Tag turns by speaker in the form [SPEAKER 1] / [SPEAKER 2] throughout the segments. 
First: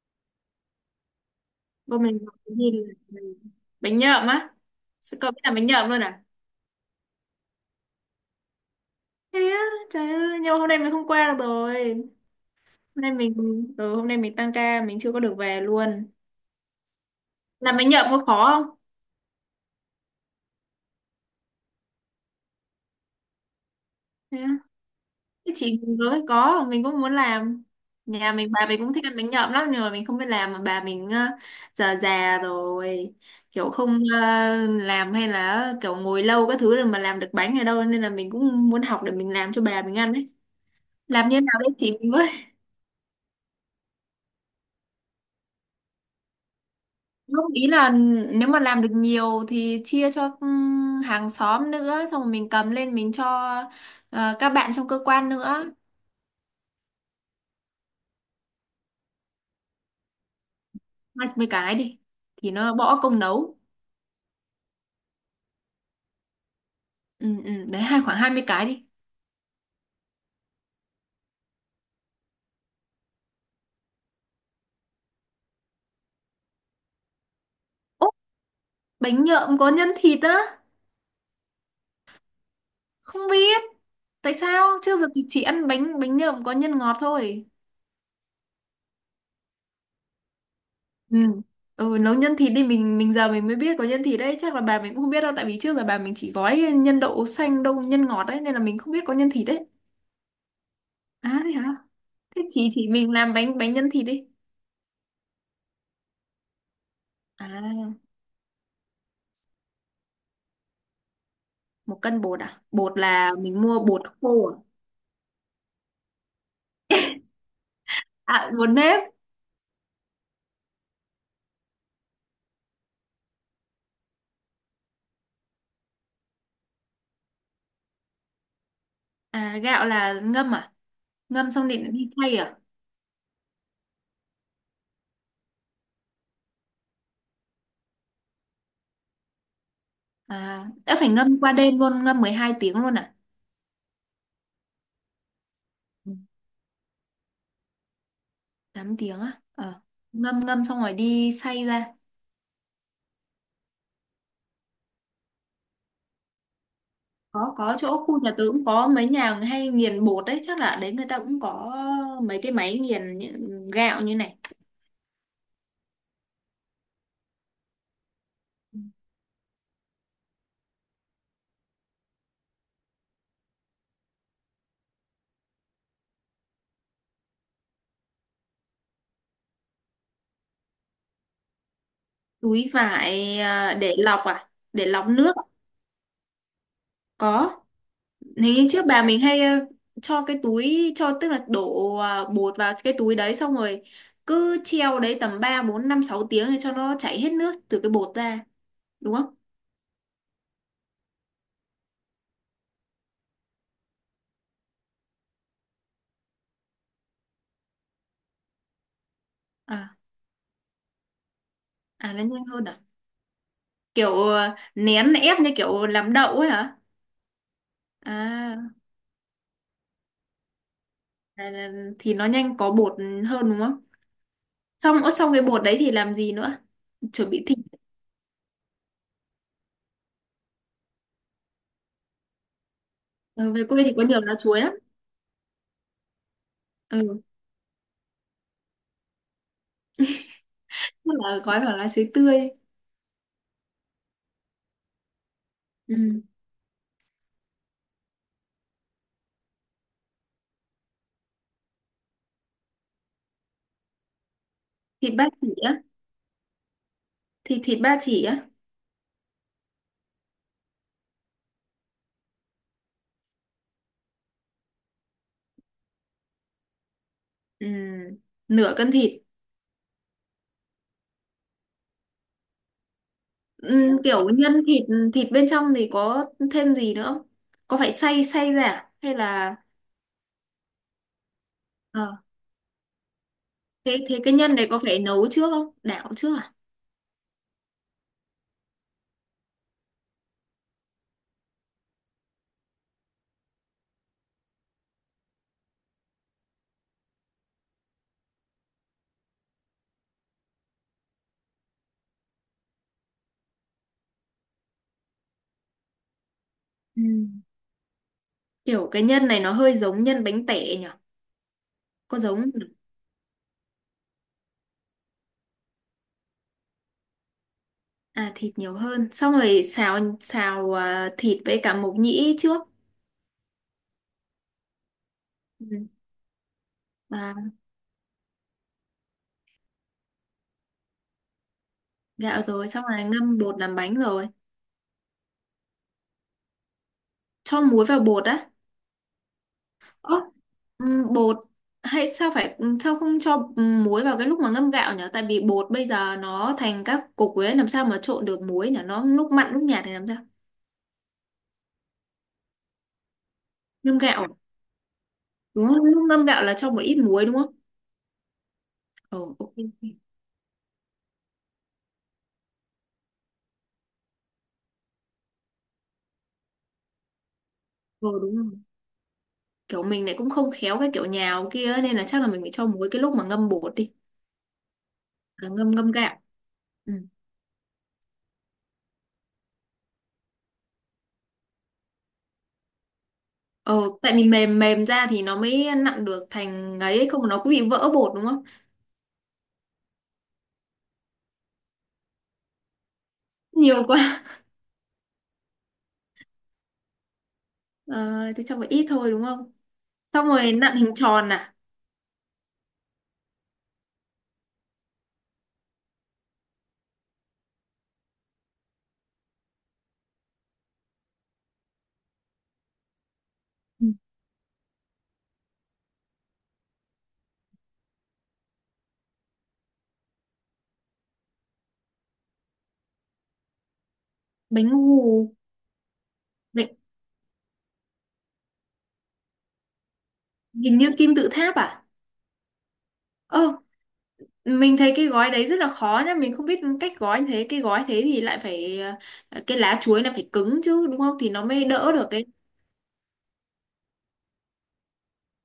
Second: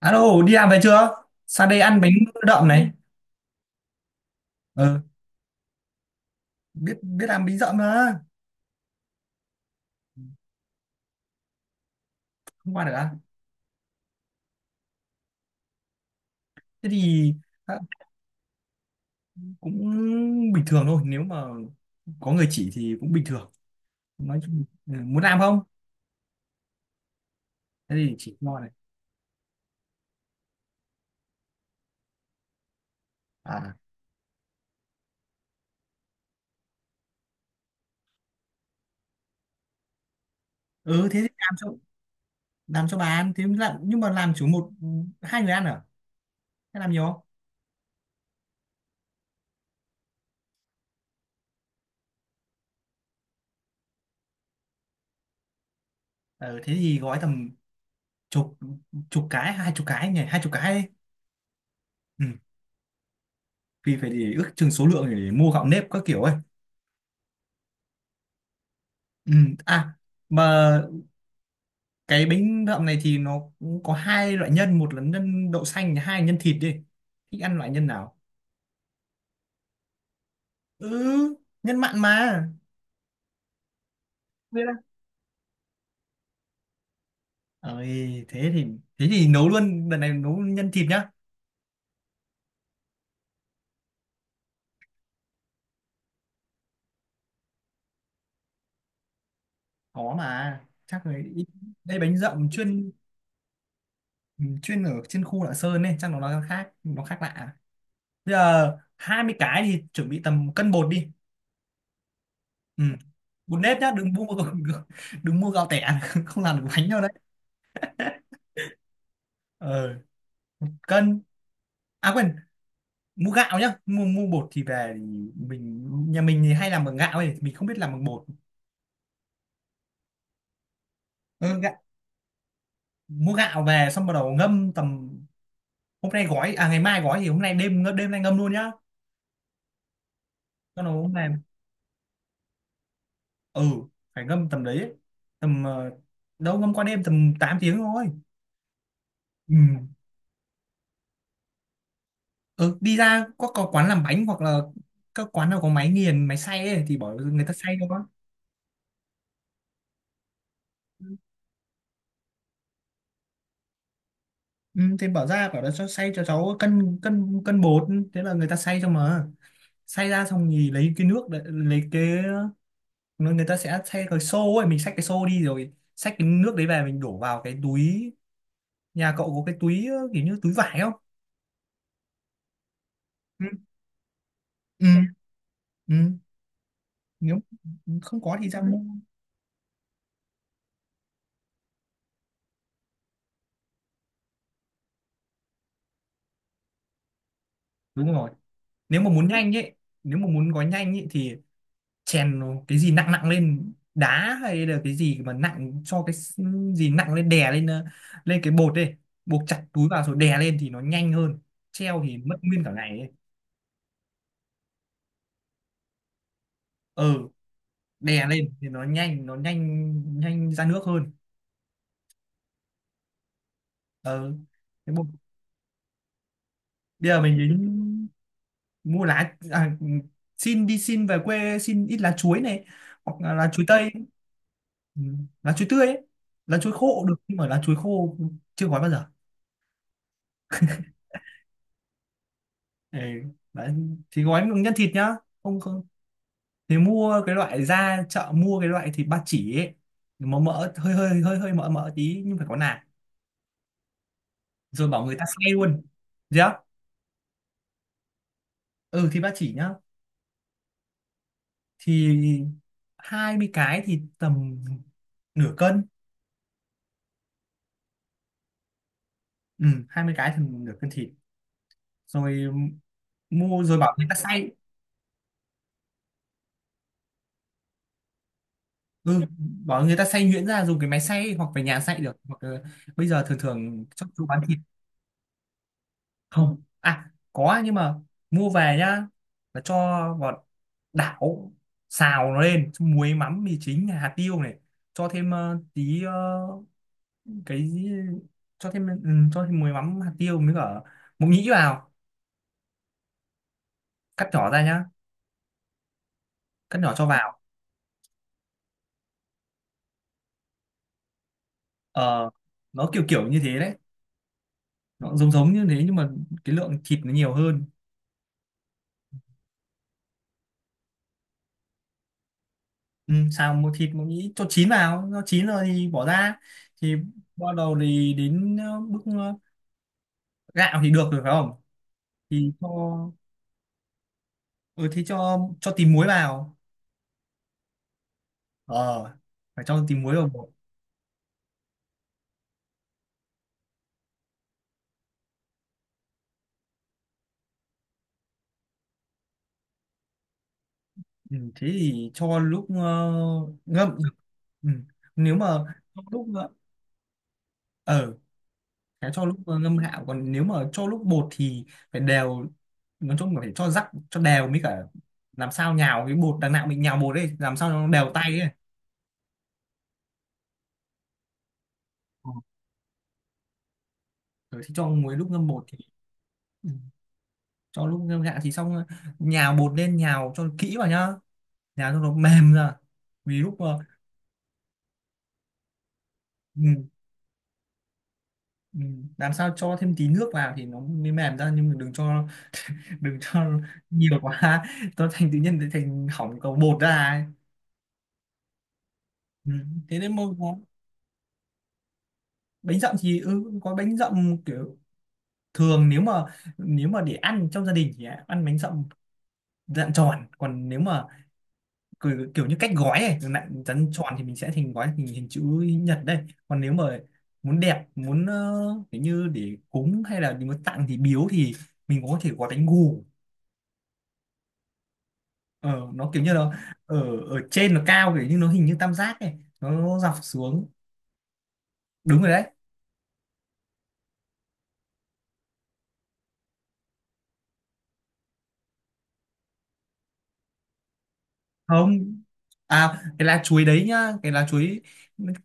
[SPEAKER 1] Alo, đi làm về chưa? Sang đây ăn
[SPEAKER 2] Bọn
[SPEAKER 1] bánh
[SPEAKER 2] mình gọi cái
[SPEAKER 1] đậm
[SPEAKER 2] gì
[SPEAKER 1] này.
[SPEAKER 2] là bánh nhậm á?
[SPEAKER 1] Ờ,
[SPEAKER 2] Sự cậu biết làm bánh nhậm luôn à?
[SPEAKER 1] biết biết làm bánh đậm mà.
[SPEAKER 2] Thế á? Trời ơi, nhưng mà hôm nay mình không qua được rồi.
[SPEAKER 1] Không qua được
[SPEAKER 2] Hôm
[SPEAKER 1] à?
[SPEAKER 2] nay hôm nay mình tăng ca, mình chưa có được về luôn.
[SPEAKER 1] Thế thì à,
[SPEAKER 2] Làm bánh nhậm có khó không?
[SPEAKER 1] cũng bình thường thôi, nếu mà có người chỉ thì cũng bình thường.
[SPEAKER 2] Thế
[SPEAKER 1] Nói
[SPEAKER 2] á?
[SPEAKER 1] chung muốn làm
[SPEAKER 2] Thế
[SPEAKER 1] không?
[SPEAKER 2] chị mình với có mình cũng muốn làm.
[SPEAKER 1] Thế thì
[SPEAKER 2] Nhà
[SPEAKER 1] chỉ
[SPEAKER 2] mình
[SPEAKER 1] ngon
[SPEAKER 2] bà
[SPEAKER 1] này.
[SPEAKER 2] mình cũng thích ăn bánh nhậm lắm, nhưng mà mình không biết làm mà bà mình già già rồi, kiểu
[SPEAKER 1] À,
[SPEAKER 2] không ờ, làm hay là kiểu ngồi lâu các thứ rồi mà làm được bánh ở đâu, nên là mình cũng muốn học để mình làm cho bà mình ăn ấy.
[SPEAKER 1] ừ, thế thì
[SPEAKER 2] Làm như
[SPEAKER 1] làm
[SPEAKER 2] nào đấy
[SPEAKER 1] cho
[SPEAKER 2] chị mình với.
[SPEAKER 1] làm cho bà ăn. Thế làm, nhưng mà làm chỉ một hai người ăn à? Thế làm nhiều không?
[SPEAKER 2] Không, ý là nếu mà làm được nhiều thì chia cho hàng xóm nữa, xong rồi mình cầm lên mình cho các bạn trong cơ quan nữa.
[SPEAKER 1] Ờ, thế thì gói tầm chục chục cái, hai chục cái nhỉ, hai chục cái đi.
[SPEAKER 2] Hai mươi cái đi,
[SPEAKER 1] Ừ,
[SPEAKER 2] thì nó bỏ công nấu.
[SPEAKER 1] vì phải để ước chừng số lượng để mua gạo nếp các kiểu ấy.
[SPEAKER 2] Ừ, ừ, đấy, hai khoảng 20 cái đi.
[SPEAKER 1] Ừ, à mà cái bánh đậm này thì nó cũng có hai loại nhân, một là nhân đậu xanh, hai là nhân thịt đi. Thích ăn loại nhân
[SPEAKER 2] Ố,
[SPEAKER 1] nào?
[SPEAKER 2] bánh nhợm có nhân thịt á?
[SPEAKER 1] Ừ, nhân mặn mà.
[SPEAKER 2] Không biết tại
[SPEAKER 1] Biết
[SPEAKER 2] sao
[SPEAKER 1] đấy
[SPEAKER 2] trước giờ thì chỉ ăn bánh bánh nhợm có nhân ngọt thôi.
[SPEAKER 1] ơi, thế thì nấu luôn, lần này nấu nhân thịt nhá.
[SPEAKER 2] Ừ, ừ, nấu nhân thịt đi. Mình giờ mình mới biết có nhân thịt đấy, chắc là bà mình cũng không biết đâu, tại vì trước giờ bà mình chỉ gói nhân đậu xanh, đậu nhân ngọt đấy, nên là mình không biết có nhân thịt đấy.
[SPEAKER 1] Khó mà, chắc là
[SPEAKER 2] À
[SPEAKER 1] ít-
[SPEAKER 2] thế hả?
[SPEAKER 1] đây bánh
[SPEAKER 2] Thế
[SPEAKER 1] dậm
[SPEAKER 2] chị
[SPEAKER 1] chuyên
[SPEAKER 2] mình làm bánh bánh nhân thịt đi.
[SPEAKER 1] chuyên ở trên khu Lạng Sơn nên chắc nó khác
[SPEAKER 2] À,
[SPEAKER 1] lạ. Bây giờ 20 cái thì chuẩn bị tầm một cân bột đi.
[SPEAKER 2] một cân bột à?
[SPEAKER 1] Ừ,
[SPEAKER 2] Bột là
[SPEAKER 1] bột
[SPEAKER 2] mình
[SPEAKER 1] nếp
[SPEAKER 2] mua
[SPEAKER 1] nhá,
[SPEAKER 2] bột
[SPEAKER 1] đừng mua
[SPEAKER 2] khô
[SPEAKER 1] đừng,
[SPEAKER 2] à?
[SPEAKER 1] đừng mua gạo tẻ không làm được bánh đâu đấy.
[SPEAKER 2] À, bột nếp.
[SPEAKER 1] Ờ, cân, à quên, mua gạo nhá. Mua mua bột thì về, thì mình nhà mình thì hay làm bằng gạo ấy, mình không biết làm bằng bột.
[SPEAKER 2] À, gạo là ngâm à? Ngâm
[SPEAKER 1] Ừ,
[SPEAKER 2] xong
[SPEAKER 1] gạo,
[SPEAKER 2] định đi xay à?
[SPEAKER 1] mua gạo về xong bắt đầu ngâm tầm, hôm nay gói à ngày mai gói, thì hôm nay đêm đêm nay ngâm luôn nhá.
[SPEAKER 2] À,
[SPEAKER 1] Cho nó
[SPEAKER 2] đã phải
[SPEAKER 1] hôm nay,
[SPEAKER 2] ngâm qua đêm luôn, ngâm 12 tiếng luôn à?
[SPEAKER 1] ừ phải ngâm tầm đấy ấy. Tầm
[SPEAKER 2] Ừ,
[SPEAKER 1] đâu ngâm qua đêm tầm 8 tiếng thôi.
[SPEAKER 2] 8 tiếng á?
[SPEAKER 1] Ừ.
[SPEAKER 2] Ờ. Ngâm ngâm xong rồi đi xay ra.
[SPEAKER 1] Ừ, đi ra có quán làm bánh, hoặc là các quán nào có máy nghiền máy xay ấy, thì bỏ người ta
[SPEAKER 2] Có
[SPEAKER 1] xay cho
[SPEAKER 2] chỗ
[SPEAKER 1] con.
[SPEAKER 2] khu nhà tớ cũng có mấy nhà hay nghiền bột đấy, chắc là ở đấy người ta cũng có mấy cái máy nghiền những gạo như này.
[SPEAKER 1] Ừ, thì bảo ra, bảo là cho xay cho cháu cân, cân bột, thế là người ta xay cho mà. Xay ra xong thì lấy cái nước đấy, lấy cái người người ta sẽ xay cái xô ấy, mình xách cái xô đi rồi xách cái nước đấy về, mình đổ vào cái túi. Nhà cậu có cái túi kiểu như túi vải không?
[SPEAKER 2] Túi vải
[SPEAKER 1] Ừ.
[SPEAKER 2] à?
[SPEAKER 1] Ừ.
[SPEAKER 2] Để lọc nước
[SPEAKER 1] Ừ. Nếu
[SPEAKER 2] có.
[SPEAKER 1] không có thì ra
[SPEAKER 2] Thì
[SPEAKER 1] mua.
[SPEAKER 2] trước bà mình hay cho cái túi cho, tức là đổ bột vào cái túi đấy, xong rồi cứ treo đấy tầm 3 4 5 6 tiếng để cho nó chảy hết nước từ cái
[SPEAKER 1] Đúng
[SPEAKER 2] bột
[SPEAKER 1] rồi,
[SPEAKER 2] ra,
[SPEAKER 1] nếu mà
[SPEAKER 2] đúng
[SPEAKER 1] muốn
[SPEAKER 2] không?
[SPEAKER 1] nhanh ấy, nếu mà muốn gói nhanh ấy thì chèn cái gì nặng nặng lên, đá hay là cái gì mà nặng, cho gì nặng lên, đè lên, lên cái bột đi, buộc chặt túi
[SPEAKER 2] À,
[SPEAKER 1] vào rồi đè lên thì nó nhanh hơn, treo
[SPEAKER 2] à
[SPEAKER 1] thì
[SPEAKER 2] nó
[SPEAKER 1] mất
[SPEAKER 2] nhanh
[SPEAKER 1] nguyên
[SPEAKER 2] hơn
[SPEAKER 1] cả
[SPEAKER 2] à?
[SPEAKER 1] ngày ấy.
[SPEAKER 2] Kiểu nén ép như kiểu làm đậu ấy hả?
[SPEAKER 1] Ờ, đè lên thì
[SPEAKER 2] À,
[SPEAKER 1] nó nhanh, nhanh ra nước hơn.
[SPEAKER 2] thì nó nhanh có bột hơn đúng không?
[SPEAKER 1] Ờ, thế
[SPEAKER 2] Xong
[SPEAKER 1] bột.
[SPEAKER 2] ớ, xong cái bột đấy thì làm gì nữa?
[SPEAKER 1] Bây giờ
[SPEAKER 2] Chuẩn
[SPEAKER 1] mình
[SPEAKER 2] bị
[SPEAKER 1] đến
[SPEAKER 2] thịt.
[SPEAKER 1] mua lá, à, xin về quê xin ít lá chuối này, hoặc là lá
[SPEAKER 2] Ừ,
[SPEAKER 1] chuối
[SPEAKER 2] về quê
[SPEAKER 1] tây.
[SPEAKER 2] thì có nhiều lá chuối lắm.
[SPEAKER 1] Ừ, lá chuối tươi ấy. Lá chuối khô cũng được,
[SPEAKER 2] Ừ,
[SPEAKER 1] nhưng mà lá chuối khô chưa gói bao giờ.
[SPEAKER 2] tức là gói vào lá chuối tươi.
[SPEAKER 1] Ừ, đấy. Thì gói bằng nhân thịt nhá. Không, không,
[SPEAKER 2] Ừ.
[SPEAKER 1] thì mua cái loại, ra chợ mua cái loại thịt ba chỉ ấy, mà mỡ hơi hơi hơi hơi mỡ mỡ tí nhưng phải có nạc, rồi bảo
[SPEAKER 2] Thịt
[SPEAKER 1] người ta
[SPEAKER 2] ba
[SPEAKER 1] xay
[SPEAKER 2] chỉ
[SPEAKER 1] luôn.
[SPEAKER 2] á,
[SPEAKER 1] Được.
[SPEAKER 2] thì thịt ba chỉ á.
[SPEAKER 1] Ừ, thịt ba chỉ nhá. Thì 20 cái thì tầm nửa cân.
[SPEAKER 2] Ừ, nửa cân thịt.
[SPEAKER 1] Ừ, 20 cái thì nửa cân thịt. Rồi mua rồi bảo
[SPEAKER 2] Ừ,
[SPEAKER 1] người ta
[SPEAKER 2] kiểu
[SPEAKER 1] xay.
[SPEAKER 2] nhân thịt, thịt bên trong thì có thêm gì nữa không? Có phải xay xay ra à? Hay
[SPEAKER 1] Ừ,
[SPEAKER 2] là
[SPEAKER 1] bảo người ta xay nhuyễn ra, dùng cái máy xay hoặc về nhà xay được,
[SPEAKER 2] Ờ.
[SPEAKER 1] hoặc là bây giờ thường thường
[SPEAKER 2] Thế
[SPEAKER 1] trong
[SPEAKER 2] thế
[SPEAKER 1] chỗ
[SPEAKER 2] cái
[SPEAKER 1] bán
[SPEAKER 2] nhân
[SPEAKER 1] thịt.
[SPEAKER 2] này có phải nấu trước không, đảo trước à?
[SPEAKER 1] Không, à có, à, nhưng mà mua về nhá, là cho vào đảo, xào nó lên xong muối mắm mì chính hạt tiêu này, cho thêm tí cái gì- cho thêm muối mắm hạt tiêu, mới cả mộc nhĩ vào, cắt nhỏ ra nhá, cắt nhỏ
[SPEAKER 2] Ừ.
[SPEAKER 1] cho vào.
[SPEAKER 2] Kiểu cái nhân này nó hơi giống nhân bánh tẻ nhỉ, có
[SPEAKER 1] Ờ,
[SPEAKER 2] giống không nhỉ?
[SPEAKER 1] nó kiểu kiểu như thế đấy, nó giống giống như thế nhưng mà cái lượng thịt nó nhiều hơn.
[SPEAKER 2] À thịt nhiều hơn, xong rồi xào xào à, thịt với cả mộc nhĩ trước.
[SPEAKER 1] Ừ, xào một thịt mộc nhĩ cho chín vào, nó chín rồi
[SPEAKER 2] Ừ.
[SPEAKER 1] thì bỏ ra. Thì
[SPEAKER 2] À
[SPEAKER 1] bắt đầu thì đến bước gạo thì được rồi phải không?
[SPEAKER 2] gạo
[SPEAKER 1] Thì cho.
[SPEAKER 2] rồi, xong rồi ngâm bột làm bánh rồi.
[SPEAKER 1] Ừ, thế cho tí muối vào.
[SPEAKER 2] Cho muối vào bột á?
[SPEAKER 1] Ờ, phải cho tí muối vào bột.
[SPEAKER 2] Bột hay sao, phải sao không cho muối vào cái lúc mà ngâm gạo nhỉ? Tại vì bột bây giờ nó thành các cục ấy, làm sao mà trộn được muối nhỉ? Nó lúc mặn lúc nhạt thì làm sao?
[SPEAKER 1] Ừ, thế thì cho lúc ngâm.
[SPEAKER 2] Ngâm gạo
[SPEAKER 1] Ừ. Nếu mà
[SPEAKER 2] đúng không?
[SPEAKER 1] cho
[SPEAKER 2] Lúc ngâm
[SPEAKER 1] lúc
[SPEAKER 2] gạo là cho một ít muối đúng không?
[SPEAKER 1] ờ
[SPEAKER 2] Ờ,
[SPEAKER 1] cho lúc
[SPEAKER 2] ok. Ok.
[SPEAKER 1] ngâm gạo, còn nếu mà cho lúc bột thì phải đều, nói chung là phải cho rắc cho đều, mới cả làm sao nhào cái bột, đằng nào mình nhào bột ấy làm sao nó
[SPEAKER 2] Ờ
[SPEAKER 1] đều
[SPEAKER 2] đúng
[SPEAKER 1] tay ấy.
[SPEAKER 2] rồi. Kiểu mình lại cũng không khéo cái kiểu nhào kia ấy, nên là chắc là
[SPEAKER 1] Ờ,
[SPEAKER 2] mình phải cho muối cái lúc mà ngâm bột đi.
[SPEAKER 1] rồi thì cho muối lúc ngâm
[SPEAKER 2] À,
[SPEAKER 1] bột,
[SPEAKER 2] ngâm
[SPEAKER 1] thì
[SPEAKER 2] ngâm gạo.
[SPEAKER 1] ừ,
[SPEAKER 2] Ừ.
[SPEAKER 1] cho lúc ngâm gạo thì xong. Ờ, nhào bột lên, nhào cho kỹ vào nhá, nhào cho nó mềm ra vì lúc
[SPEAKER 2] Ờ tại vì mềm mềm ra thì nó mới nặn được
[SPEAKER 1] ừ,
[SPEAKER 2] thành ấy, không nó cứ bị vỡ bột đúng không?
[SPEAKER 1] Ừ, làm sao cho thêm tí nước vào thì nó mới mềm ra, nhưng mà đừng cho
[SPEAKER 2] Nhiều
[SPEAKER 1] nhiều
[SPEAKER 2] quá.
[SPEAKER 1] quá, nó thành tự nhiên thành hỏng cầu bột ra ấy.
[SPEAKER 2] Ờ thì cho một ít thôi đúng
[SPEAKER 1] Ừ.
[SPEAKER 2] không?
[SPEAKER 1] Thế nên mà
[SPEAKER 2] Xong rồi
[SPEAKER 1] có
[SPEAKER 2] đến nặn hình tròn à?
[SPEAKER 1] bánh dặm, thì ừ, có bánh dặm kiểu thường, nếu mà để ăn trong gia đình thì ăn bánh dặm dạng tròn, còn nếu mà kiểu, kiểu như cách gói này dạng
[SPEAKER 2] Ừ,
[SPEAKER 1] rắn tròn thì mình sẽ thành gói hình hình chữ nhật đây, còn nếu mà muốn đẹp, muốn kiểu như để cúng hay là muốn tặng thì biếu, thì mình có thể gói bánh gù.
[SPEAKER 2] bánh ngô.
[SPEAKER 1] Ờ, nó kiểu như nó
[SPEAKER 2] Bánh-
[SPEAKER 1] ở ở trên nó cao, kiểu như nó hình như tam giác này, nó dọc xuống.
[SPEAKER 2] hình như kim tự tháp à?
[SPEAKER 1] Đúng rồi đấy.
[SPEAKER 2] Ơ mình thấy cái gói đấy rất là khó nhá, mình không biết cách gói, thế cái gói thế thì lại phải cái lá chuối là phải cứng chứ đúng không, thì nó mới đỡ được
[SPEAKER 1] Không,
[SPEAKER 2] cái
[SPEAKER 1] à cái lá chuối đấy nhá, cái lá chuối,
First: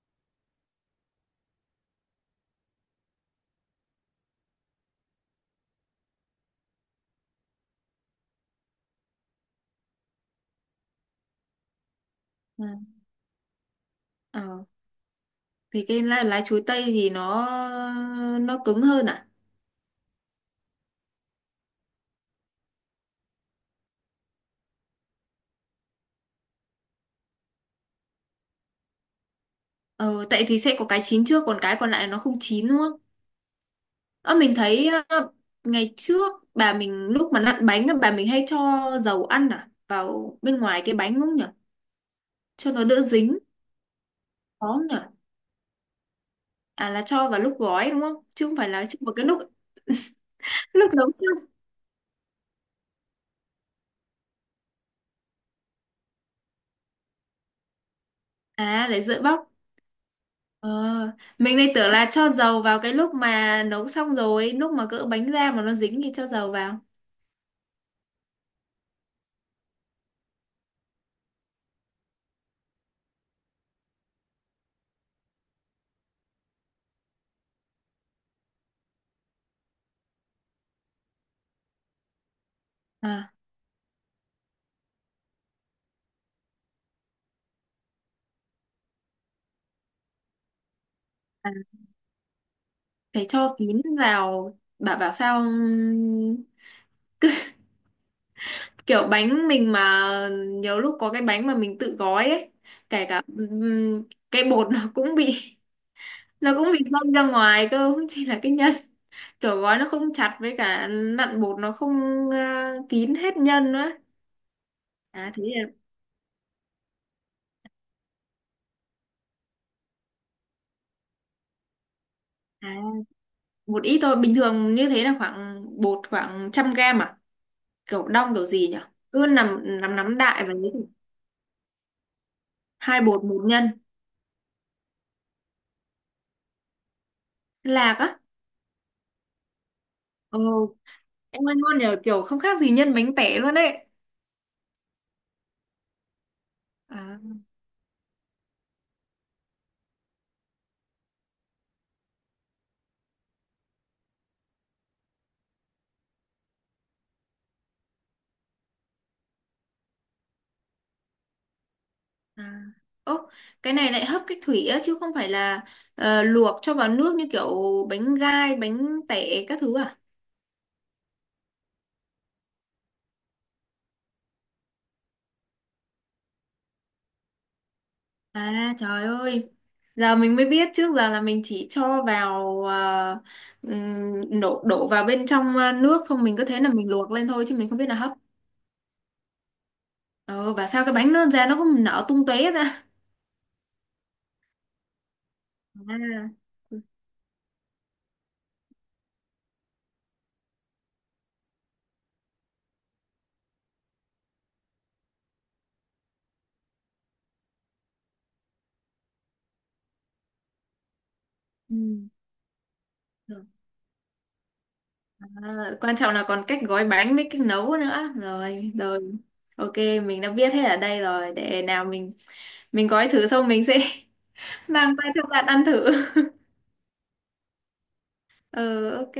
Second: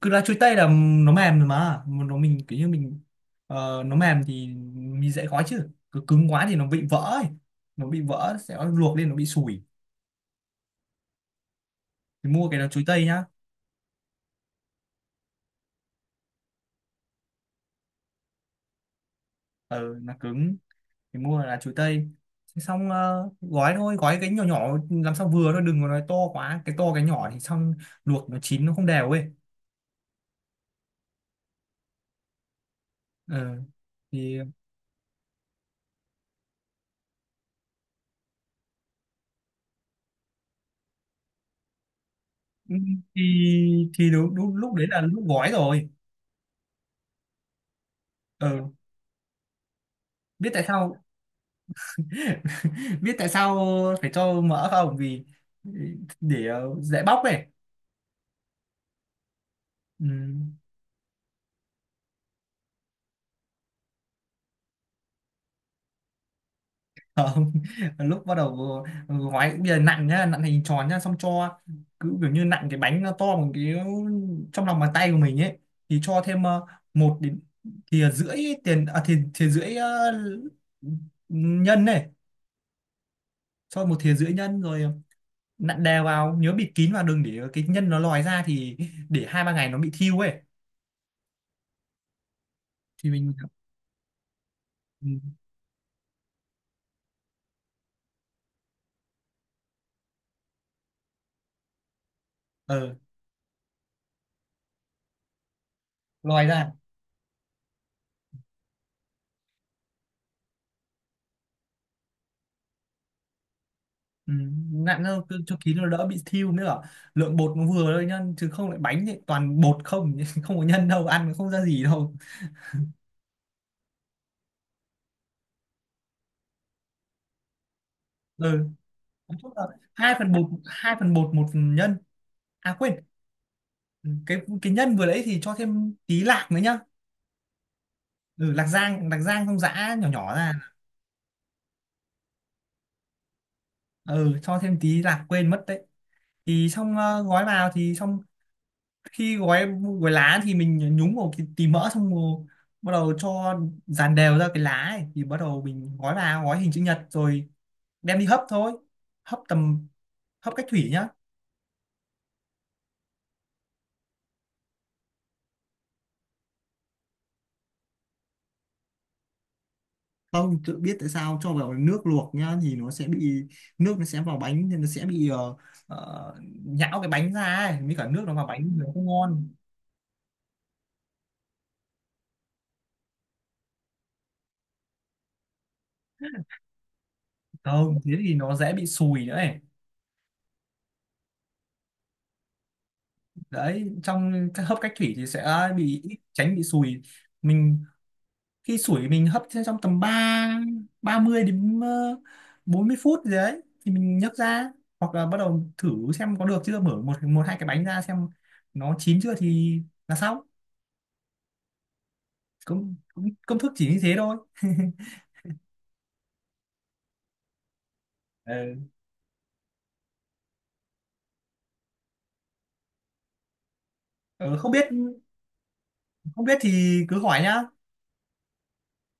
[SPEAKER 1] cứ lá chuối tây là nó mềm rồi Mà nó mình kiểu như nó mềm thì mình dễ gói, chứ cứ cứng quá thì nó bị vỡ ấy. Nó bị vỡ sẽ luộc lên nó bị sủi, thì mua cái
[SPEAKER 2] Ừ.
[SPEAKER 1] lá chuối tây nhá.
[SPEAKER 2] Ờ thì cái lá chuối tây thì nó cứng hơn à?
[SPEAKER 1] Ờ, nó cứng thì mua là chuối tây. Thế xong gói thôi, gói cái nhỏ nhỏ làm sao vừa thôi, đừng có nói to quá, cái to cái nhỏ thì xong luộc nó chín nó không đều ấy.
[SPEAKER 2] Ờ tại thì sẽ có cái chín trước, còn cái còn lại nó không chín đúng không?
[SPEAKER 1] Ờ.
[SPEAKER 2] Ờ
[SPEAKER 1] Thì
[SPEAKER 2] mình thấy ngày trước bà mình lúc mà nặn bánh á, bà mình hay cho dầu ăn vào bên ngoài cái bánh đúng không nhỉ, cho
[SPEAKER 1] ừ,
[SPEAKER 2] nó đỡ
[SPEAKER 1] thì
[SPEAKER 2] dính
[SPEAKER 1] đúng,
[SPEAKER 2] có
[SPEAKER 1] lúc đấy
[SPEAKER 2] không nhỉ?
[SPEAKER 1] là lúc gói rồi.
[SPEAKER 2] À là cho vào lúc gói đúng không, chứ không
[SPEAKER 1] Ờ,
[SPEAKER 2] phải là cho vào cái lúc
[SPEAKER 1] biết tại sao
[SPEAKER 2] lúc nấu xong.
[SPEAKER 1] biết tại sao phải cho mỡ không, vì để dễ bóc này.
[SPEAKER 2] À để dễ bóc.
[SPEAKER 1] Ừ,
[SPEAKER 2] Ờ, mình lại tưởng là cho dầu vào cái lúc mà nấu xong rồi, lúc mà cỡ bánh ra mà nó dính thì cho dầu vào.
[SPEAKER 1] không lúc bắt đầu gói. Bây giờ nặn nhá, nặn hình tròn nhá xong cho, cứ kiểu như nặn cái bánh nó to bằng cái trong lòng bàn tay của mình ấy, thì cho thêm một đến thìa rưỡi, tiền à thìa rưỡi nhân này,
[SPEAKER 2] À,
[SPEAKER 1] cho một thìa rưỡi nhân rồi nặn đều vào, nhớ bịt kín vào đừng để cái nhân nó lòi ra, thì để hai ba ngày nó bị thiêu ấy,
[SPEAKER 2] à
[SPEAKER 1] thì
[SPEAKER 2] phải
[SPEAKER 1] mình
[SPEAKER 2] cho kín vào, bà
[SPEAKER 1] ừ,
[SPEAKER 2] bảo sao, kiểu bánh mình mà nhiều lúc có cái bánh mà mình tự gói ấy,
[SPEAKER 1] ờ
[SPEAKER 2] kể cả cái bột
[SPEAKER 1] lòi
[SPEAKER 2] nó cũng
[SPEAKER 1] ra.
[SPEAKER 2] bị dâng ra ngoài cơ, không chỉ là cái nhân, kiểu gói nó không chặt với cả nặn bột nó không à, kín hết nhân nữa.
[SPEAKER 1] Ừ, nặng hơn
[SPEAKER 2] À
[SPEAKER 1] cứ
[SPEAKER 2] thế
[SPEAKER 1] cho
[SPEAKER 2] là
[SPEAKER 1] ký nó đỡ bị thiêu nữa, lượng bột nó vừa thôi nhá, chứ không lại bánh thì toàn bột không không có nhân đâu, ăn nó không ra gì đâu.
[SPEAKER 2] À, một ít thôi, bình thường như thế là khoảng bột khoảng 100 g à, kiểu đong kiểu gì
[SPEAKER 1] Ừ.
[SPEAKER 2] nhỉ, cứ
[SPEAKER 1] Nói chung
[SPEAKER 2] nằm
[SPEAKER 1] là
[SPEAKER 2] nắm nắm đại và lấy.
[SPEAKER 1] hai phần bột một phần nhân, à quên,
[SPEAKER 2] Hai bột một nhân.
[SPEAKER 1] ừ, cái nhân vừa đấy thì cho thêm tí lạc nữa nhá.
[SPEAKER 2] Lạc á?
[SPEAKER 1] Ừ, lạc rang không, giã nhỏ nhỏ
[SPEAKER 2] Ồ,
[SPEAKER 1] ra.
[SPEAKER 2] em ơi ngon nhờ, kiểu không khác gì nhân bánh tẻ luôn đấy.
[SPEAKER 1] Ừ, cho thêm tí lạc quên mất đấy, thì xong
[SPEAKER 2] À,
[SPEAKER 1] gói vào thì xong. Khi gói, lá thì mình nhúng vào cái tí mỡ xong rồi bắt đầu cho dàn đều ra cái lá ấy. Thì bắt đầu mình gói vào, gói hình chữ nhật rồi đem đi hấp thôi. hấp tầm Hấp cách thủy nhá.
[SPEAKER 2] à. Ố, cái này lại hấp cách thủy á chứ không phải là luộc cho vào nước như kiểu bánh gai bánh tẻ các thứ à?
[SPEAKER 1] Không, tự biết tại sao cho vào nước luộc nhá thì nó sẽ bị nước, nó sẽ vào bánh nên nó sẽ bị ờ, nhão cái bánh ra ấy, mới cả nước nó vào bánh thì
[SPEAKER 2] À
[SPEAKER 1] nó
[SPEAKER 2] trời
[SPEAKER 1] không ngon.
[SPEAKER 2] ơi, giờ mình mới biết, trước giờ là mình chỉ cho vào đổ đổ vào bên trong à, nước không mình cứ thế là mình luộc lên thôi chứ mình không biết là
[SPEAKER 1] Không,
[SPEAKER 2] hấp.
[SPEAKER 1] thế thì nó dễ bị sùi nữa ấy,
[SPEAKER 2] Ờ và sao cái bánh nó ra nó cũng nở tung tóe ra.
[SPEAKER 1] đấy trong cái hấp cách thủy thì sẽ bị ít,
[SPEAKER 2] À.
[SPEAKER 1] tránh bị sùi. Mình khi sủi mình hấp trong, tầm 3 30 đến 40 phút gì đấy thì mình nhấc ra, hoặc là bắt đầu thử xem có được chưa, mở một một hai cái bánh ra xem nó chín chưa thì là xong.
[SPEAKER 2] Ừ.
[SPEAKER 1] Công công,
[SPEAKER 2] Được.
[SPEAKER 1] Công thức chỉ như thế thôi.
[SPEAKER 2] À, quan trọng là còn cách gói bánh với cách nấu nữa.
[SPEAKER 1] Ờ,
[SPEAKER 2] Rồi, rồi. Ok, mình đã biết hết ở đây rồi. Để nào mình gói thử xong mình sẽ
[SPEAKER 1] ờ,
[SPEAKER 2] mang qua cho bạn ăn thử.
[SPEAKER 1] không biết thì cứ hỏi nhá.
[SPEAKER 2] Ừ ok.